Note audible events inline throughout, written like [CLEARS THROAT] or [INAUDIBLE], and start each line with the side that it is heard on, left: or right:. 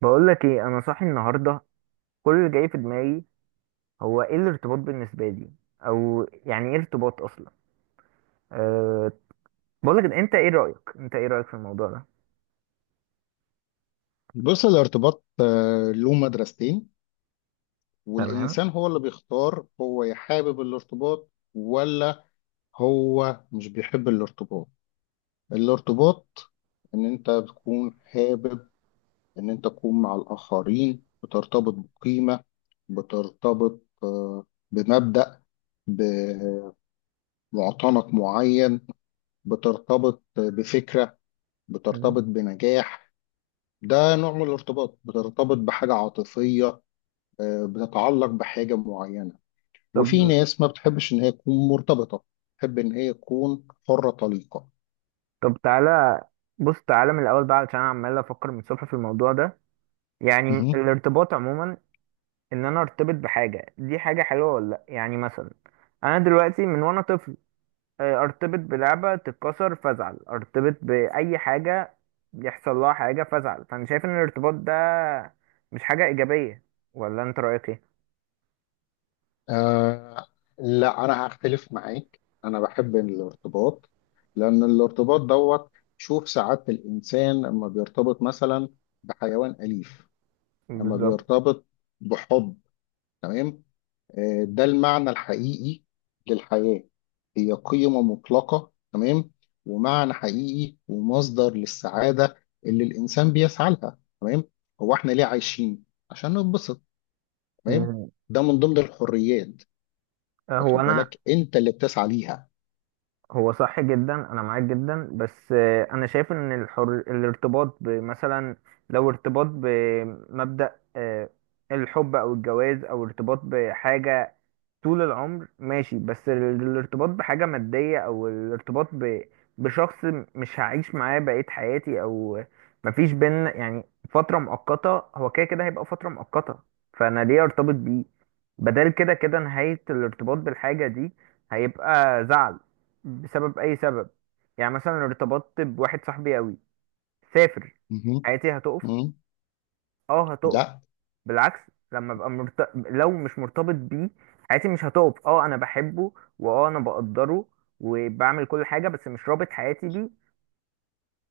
right: بقول لك ايه، انا صاحي النهارده. كل اللي جاي في دماغي هو ايه الارتباط بالنسبه لي، او يعني ايه ارتباط اصلا. أه بقول لك انت ايه رايك في الموضوع ده؟
left: بص الارتباط له مدرستين.
right: تمام.
left: والإنسان هو اللي بيختار هو حابب الارتباط ولا هو مش بيحب الارتباط. الارتباط إن أنت بتكون حابب إن أنت تكون مع الآخرين بترتبط بقيمة بترتبط بمبدأ بمعتنق معين بترتبط بفكرة
right: مم.
left: بترتبط بنجاح. ده نوع من الارتباط بترتبط بحاجة عاطفية، بتتعلق بحاجة معينة. وفي
right: طب
left: ناس ما بتحبش إن هي تكون مرتبطة، تحب إن هي تكون حرة طليقة.
right: طب، تعالى بص تعالى من الاول بقى، علشان انا عمال افكر من الصبح في الموضوع ده. يعني
left: مهم.
right: الارتباط عموما، ان انا ارتبط بحاجه دي حاجه حلوه ولا لا. يعني مثلا انا دلوقتي من وانا طفل، ارتبط بلعبة تتكسر فازعل، ارتبط بأي حاجة يحصل لها حاجة فازعل، فأنا شايف إن الارتباط ده مش حاجة إيجابية. ولا أنت رأيك إيه؟
left: آه لا، أنا هختلف معاك، أنا بحب الارتباط. لأن الارتباط دوت، شوف سعادة الإنسان أما بيرتبط مثلا بحيوان أليف، أما
right: بالظبط.
left: بيرتبط بحب. تمام، ده المعنى الحقيقي للحياة، هي قيمة مطلقة. تمام، ومعنى حقيقي ومصدر للسعادة اللي الإنسان بيسعى لها. تمام، هو إحنا ليه عايشين؟ عشان نتبسط. تمام،
right: مم.
left: ده من ضمن الحريات،
right: هو
left: واخد
right: انا
left: بالك أنت اللي بتسعى ليها.
right: هو صح جدا، انا معاك جدا، بس انا شايف ان الارتباط بمثلا، لو ارتباط بمبدأ الحب او الجواز او ارتباط بحاجة طول العمر ماشي، بس الارتباط بحاجة مادية او الارتباط بشخص مش هعيش معاه بقية حياتي، او مفيش بينا يعني فترة مؤقتة، هو كده كده هيبقى فترة مؤقتة، فانا ليه ارتبط بيه؟ بدل كده كده نهاية الارتباط بالحاجة دي هيبقى زعل بسبب اي سبب. يعني مثلا ارتبطت بواحد صاحبي قوي، سافر،
left: مهم.
right: حياتي هتقف.
left: مهم.
right: اه هتقف.
left: لا.
right: بالعكس، لما ابقى لو مش مرتبط بيه حياتي مش هتقف، اه انا بحبه واه انا بقدره وبعمل كل حاجه، بس مش رابط حياتي بيه.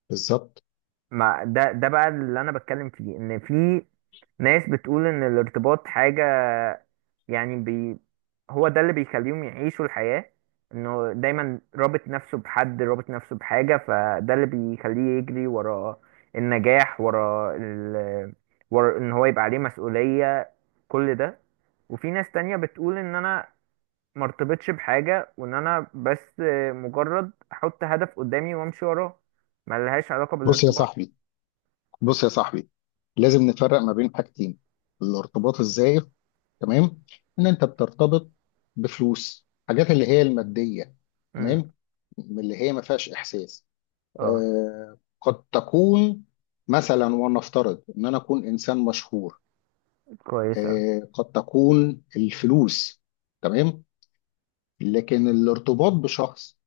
left: بالظبط.
right: ما ده بقى اللي انا بتكلم فيه، ان في ناس بتقول ان الارتباط حاجه، يعني هو ده اللي بيخليهم يعيشوا الحياة، انه دايما رابط نفسه بحد، رابط نفسه بحاجة، فده اللي بيخليه يجري ورا النجاح، ورا ورا ان هو يبقى عليه مسؤولية، كل ده. وفي ناس تانية بتقول ان انا مرتبطش بحاجة، وان انا بس مجرد احط هدف قدامي وامشي وراه، ملهاش علاقة
left: بص يا
right: بالارتباط.
left: صاحبي، بص يا صاحبي، لازم نفرق ما بين حاجتين. الارتباط الزائف، تمام، ان انت بترتبط بفلوس حاجات اللي هي الماديه.
right: امم.
left: تمام، من اللي هي ما فيهاش احساس.
right: اه.
left: قد تكون مثلا، ونفترض ان انا اكون انسان مشهور،
right: كويس اوي.
left: قد تكون الفلوس. تمام، لكن الارتباط بشخص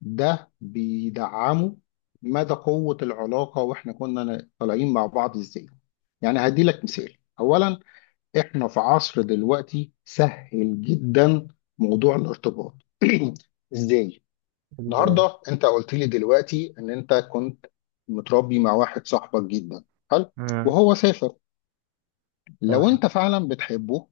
left: ده بيدعمه مدى قوة العلاقة واحنا كنا طالعين مع بعض ازاي. يعني هديلك مثال اولا، احنا في عصر دلوقتي سهل جدا موضوع الارتباط [CLEARS THROAT] ازاي.
right: بالظبط.
left: النهارده انت قلت لي دلوقتي ان انت كنت متربي مع واحد صاحبك جدا حلو،
right: امم.
left: وهو سافر. لو
right: تمام.
left: انت فعلا بتحبه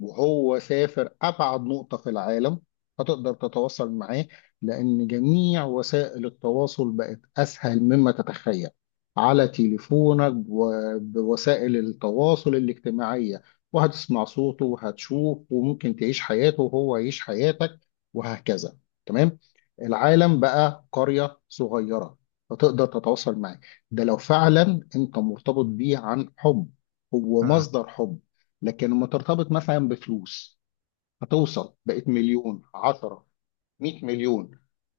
left: وهو سافر أبعد نقطة في العالم، هتقدر تتواصل معاه. لأن جميع وسائل التواصل بقت أسهل مما تتخيل، على تليفونك وبوسائل التواصل الاجتماعية، وهتسمع صوته وهتشوف وممكن تعيش حياته وهو يعيش حياتك وهكذا. تمام، العالم بقى قرية صغيرة، فتقدر تتواصل معاه. ده لو فعلا انت مرتبط بيه عن حب، هو
right: امم.
left: مصدر حب. لكن لما ترتبط مثلا بفلوس، هتوصل بقت مليون، عشرة، مئة مليون،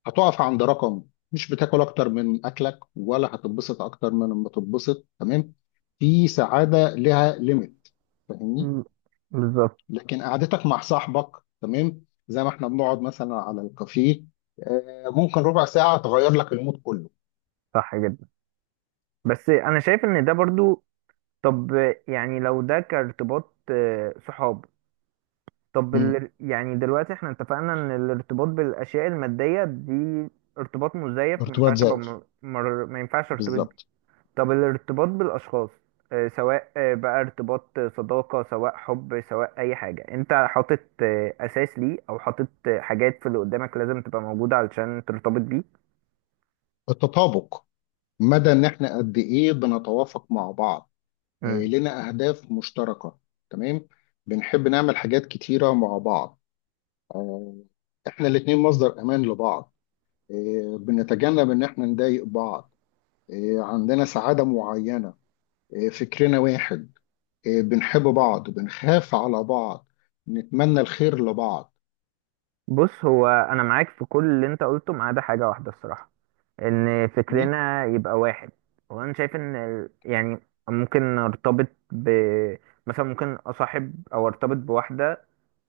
left: هتقف عند رقم. مش بتاكل اكتر من اكلك ولا هتتبسط اكتر من ما تتبسط. تمام، في سعادة لها ليميت. فاهمني؟
right: مم. بالظبط.
left: لكن قعدتك مع صاحبك، تمام، زي ما احنا بنقعد مثلا على الكافيه، ممكن ربع ساعة تغير لك المود كله.
right: صح جدا. بس انا شايف ان ده برضو، طب، يعني لو ده كارتباط صحاب، طب
left: مم.
right: يعني دلوقتي احنا اتفقنا ان الارتباط بالاشياء المادية دي ارتباط مزيف، ما
left: ارتباط
right: ينفعش ابقى
left: زائف،
right: ما ينفعش ارتبط بيه.
left: بالظبط.
right: طب الارتباط بالاشخاص سواء بقى ارتباط صداقة، سواء حب، سواء اي حاجة، انت حاطط اساس ليه، او حاطط حاجات في اللي قدامك لازم تبقى موجودة علشان ترتبط بيه.
left: التطابق، مدى ان احنا قد ايه بنتوافق مع بعض.
right: مم.
left: لنا أهداف مشتركة. تمام، بنحب نعمل حاجات كتيرة مع بعض. آه، إحنا الاتنين مصدر أمان لبعض. بنتجنب إن إحنا نضايق بعض. عندنا سعادة معينة. فكرنا واحد. بنحب بعض، بنخاف على بعض، نتمنى الخير لبعض.
right: بص، هو انا معاك في كل اللي انت قلته ما عدا حاجه واحده الصراحه، ان
left: مم؟
right: فكرنا يبقى واحد. وانا شايف ان يعني ممكن ارتبط ب، مثلا ممكن اصاحب او ارتبط بواحده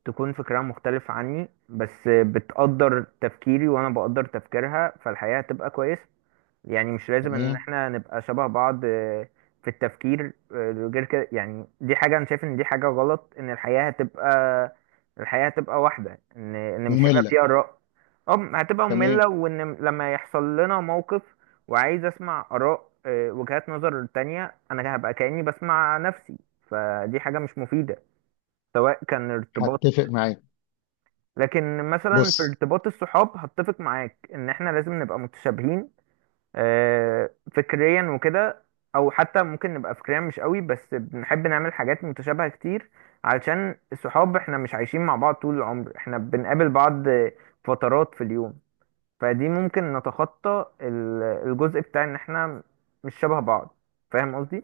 right: تكون فكرها مختلف عني، بس بتقدر تفكيري وانا بقدر تفكيرها، فالحياه هتبقى كويسه. يعني مش لازم ان
left: تمام.
right: احنا نبقى شبه بعض في التفكير غير كده. يعني دي حاجة انا شايف ان دي حاجة غلط، ان الحياة هتبقى، الحياة هتبقى واحدة، ان مش هيبقى
left: مملة.
right: فيها آراء. اه هتبقى
left: تمام.
right: مملة، وان لما يحصل لنا موقف وعايز اسمع آراء وجهات نظر تانية، انا هبقى كأني بسمع نفسي، فدي حاجة مش مفيدة. سواء كان ارتباط،
left: هتفق معاك.
right: لكن مثلا في
left: بص.
right: ارتباط الصحاب هتفق معاك ان احنا لازم نبقى متشابهين فكريا وكده. او حتى ممكن نبقى فكريا مش قوي، بس بنحب نعمل حاجات متشابهة كتير، علشان الصحاب احنا مش عايشين مع بعض طول العمر، احنا بنقابل بعض فترات في اليوم، فدي ممكن نتخطى الجزء بتاع ان احنا مش شبه بعض. فاهم قصدي؟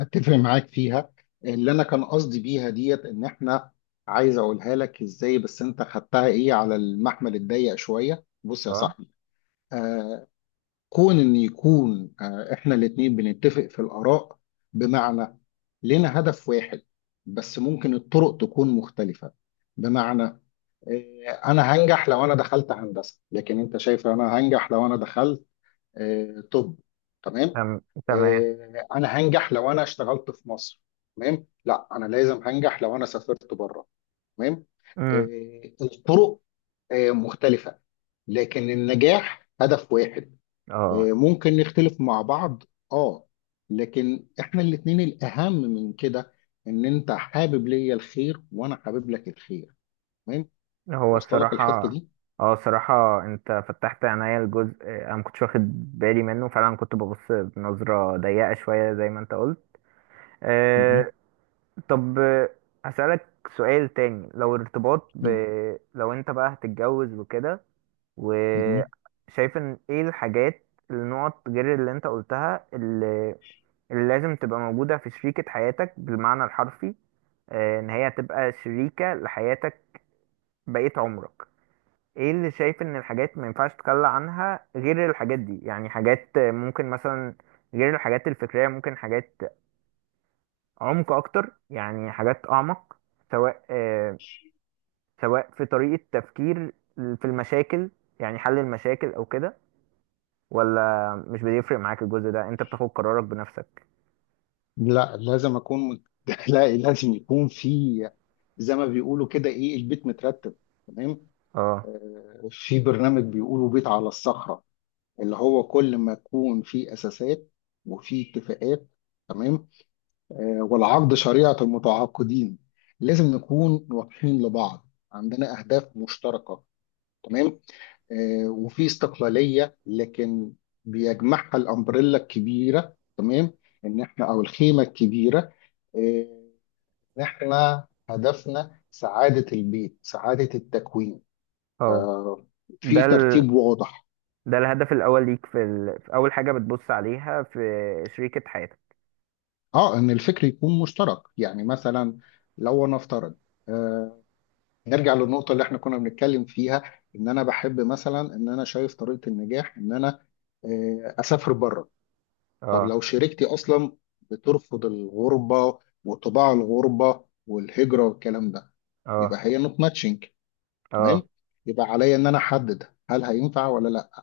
left: اتفق معاك فيها. اللي انا كان قصدي بيها ديت ان احنا، عايز اقولها لك ازاي، بس انت خدتها ايه على المحمل الضيق شويه. بص يا
right: اه.
left: صاحبي، آه كون ان يكون احنا الاتنين بنتفق في الاراء، بمعنى لنا هدف واحد، بس ممكن الطرق تكون مختلفه. بمعنى، انا هنجح لو انا دخلت هندسه، لكن انت شايف انا هنجح لو انا دخلت، طب. تمام،
right: تم- تمام.
left: انا هنجح لو انا اشتغلت في مصر. تمام، لا انا لازم هنجح لو انا سافرت بره. تمام،
right: امم.
left: الطرق مختلفة، لكن النجاح هدف واحد.
right: اه.
left: ممكن نختلف مع بعض. اه. لكن احنا الاتنين الاهم من كده ان انت حابب ليا الخير وانا حابب لك الخير. تمام،
right: هو
left: واصله لك الحتة
right: الصراحة،
left: دي.
right: اه الصراحة انت فتحت عينيا، الجزء انا ما كنتش واخد بالي منه فعلا، كنت ببص بنظرة ضيقة شوية زي ما انت قلت.
left: مهم.
right: آه. طب، هسألك سؤال تاني. لو انت بقى هتتجوز وكده،
left: مهم.
right: وشايف ان ايه الحاجات النقط غير اللي انت قلتها، اللي لازم تبقى موجودة في شريكة حياتك بالمعنى الحرفي، آه ان هي هتبقى شريكة لحياتك بقية عمرك. ايه اللي شايف ان الحاجات ما ينفعش تتخلى عنها غير الحاجات دي؟ يعني حاجات ممكن مثلا غير الحاجات الفكرية، ممكن حاجات عمق اكتر، يعني حاجات اعمق، سواء سواء في طريقة تفكير في المشاكل، يعني حل المشاكل او كده، ولا مش بيفرق معاك الجزء ده، انت بتاخد قرارك بنفسك؟
left: لا، لازم اكون [LAUGHS] لا، لازم يكون في، زي ما بيقولوا كده، ايه، البيت مترتب. تمام،
right: اه.
left: في برنامج بيقولوا بيت على الصخرة، اللي هو كل ما يكون في اساسات وفي اتفاقات. تمام، والعقد شريعة المتعاقدين، لازم نكون واضحين لبعض، عندنا اهداف مشتركة. تمام، وفي استقلالية، لكن بيجمعها الامبريلا الكبيرة. تمام، ان احنا، او الخيمة الكبيرة، آه، إن إحنا هدفنا سعادة البيت، سعادة التكوين،
right: اه. ده
left: في ترتيب واضح.
right: ده الهدف الاول ليك في, في اول حاجة بتبص عليها في شريكة حياتك؟
left: إن الفكر يكون مشترك. يعني مثلا، لو نفترض، آه نرجع للنقطة اللي إحنا كنا بنتكلم فيها، إن أنا بحب مثلا، إن أنا شايف طريقة النجاح إن أنا أسافر بره. طب
right: اه.
left: لو شريكتي أصلا بترفض الغربة، وطباع الغربة والهجرة والكلام ده، يبقى
right: اه.
left: هي نوت ماتشنج. تمام،
right: اه.
left: يبقى عليا ان انا احدد هل هينفع ولا لا.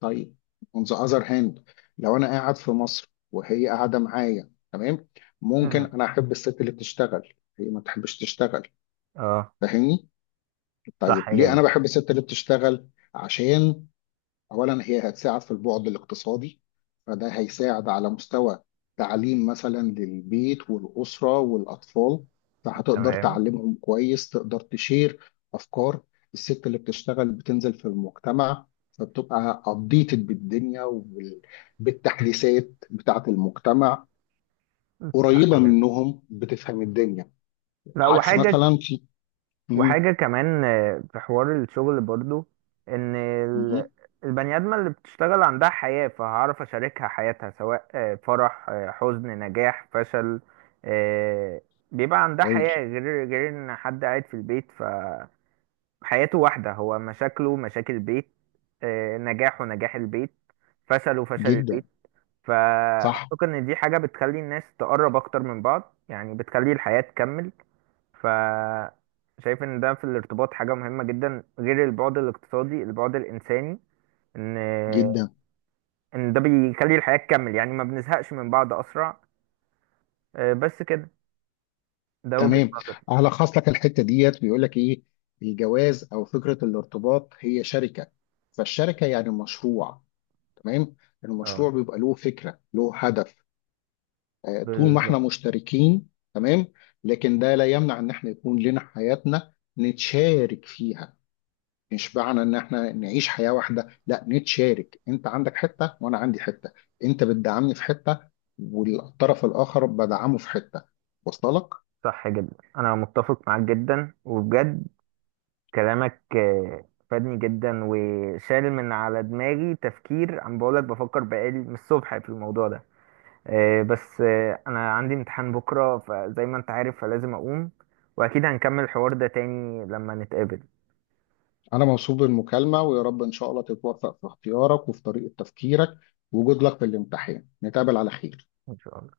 left: طيب، on the other hand، لو انا قاعد في مصر وهي قاعده معايا، تمام، ممكن
right: أمم،
left: انا احب الست اللي بتشتغل، هي ما تحبش تشتغل،
right: اه.
left: فاهمني؟
right: صح
left: طيب ليه
right: جدا.
left: انا بحب الست اللي بتشتغل؟ عشان أولا هي هتساعد في البعد الاقتصادي، فده هيساعد على مستوى تعليم مثلا للبيت والأسرة والأطفال، فهتقدر
right: تمام.
left: تعلمهم كويس، تقدر تشير أفكار. الست اللي بتشتغل بتنزل في المجتمع، فبتبقى أبديتد بالدنيا وبالتحديثات بتاعة المجتمع،
right: صح
left: قريبة
right: جدا.
left: منهم، بتفهم الدنيا،
right: لا
left: عكس
right: وحاجة،
left: مثلا في، مم.
right: وحاجة كمان في حوار الشغل برضو، ان
left: مم.
right: البني آدمة اللي بتشتغل عندها حياة، فهعرف اشاركها حياتها، سواء فرح حزن، نجاح، فشل، آه، بيبقى عندها
left: هايل.
right: حياة، غير ان حد قاعد في البيت فحياته واحدة، هو مشاكله مشاكل البيت، نجاحه نجاح البيت، فشله فشل
left: جدا.
right: البيت.
left: صح
right: فأعتقد ان دي حاجة بتخلي الناس تقرب اكتر من بعض، يعني بتخلي الحياة تكمل. ف شايف ان ده في الارتباط حاجة مهمة جدا، غير البعد الاقتصادي، البعد الانساني، ان
left: جدا.
right: ان ده بيخلي الحياة تكمل، يعني ما بنزهقش من بعض اسرع. بس كده. ده وجهة
left: تمام،
right: نظري.
left: هلخص لك الحته ديت بيقول لك ايه. الجواز او فكره الارتباط هي شركه، فالشركه يعني مشروع. تمام،
right: اه.
left: المشروع بيبقى له فكره له هدف. طول ما احنا
right: بالظبط.
left: مشتركين. تمام، لكن ده لا يمنع ان احنا يكون لنا حياتنا نتشارك فيها. مش معنى ان احنا نعيش حياه واحده، لا نتشارك، انت عندك حته وانا عندي حته، انت بتدعمني في حته والطرف الاخر بدعمه في حته. وصلت لك؟
right: صح جدا. انا متفق معاك جدا وبجد، كلامك فادني جدا، وشال من على دماغي تفكير، عم بقولك بفكر بقالي من الصبح في الموضوع ده. بس انا عندي امتحان بكره، فزي ما انت عارف، فلازم اقوم، واكيد هنكمل الحوار ده تاني لما نتقابل.
left: أنا مبسوط بالمكالمة، ويا رب إن شاء الله تتوفق في اختيارك وفي طريقة تفكيرك، وجود لك في الامتحان، نتقابل على خير.
right: ان شاء الله.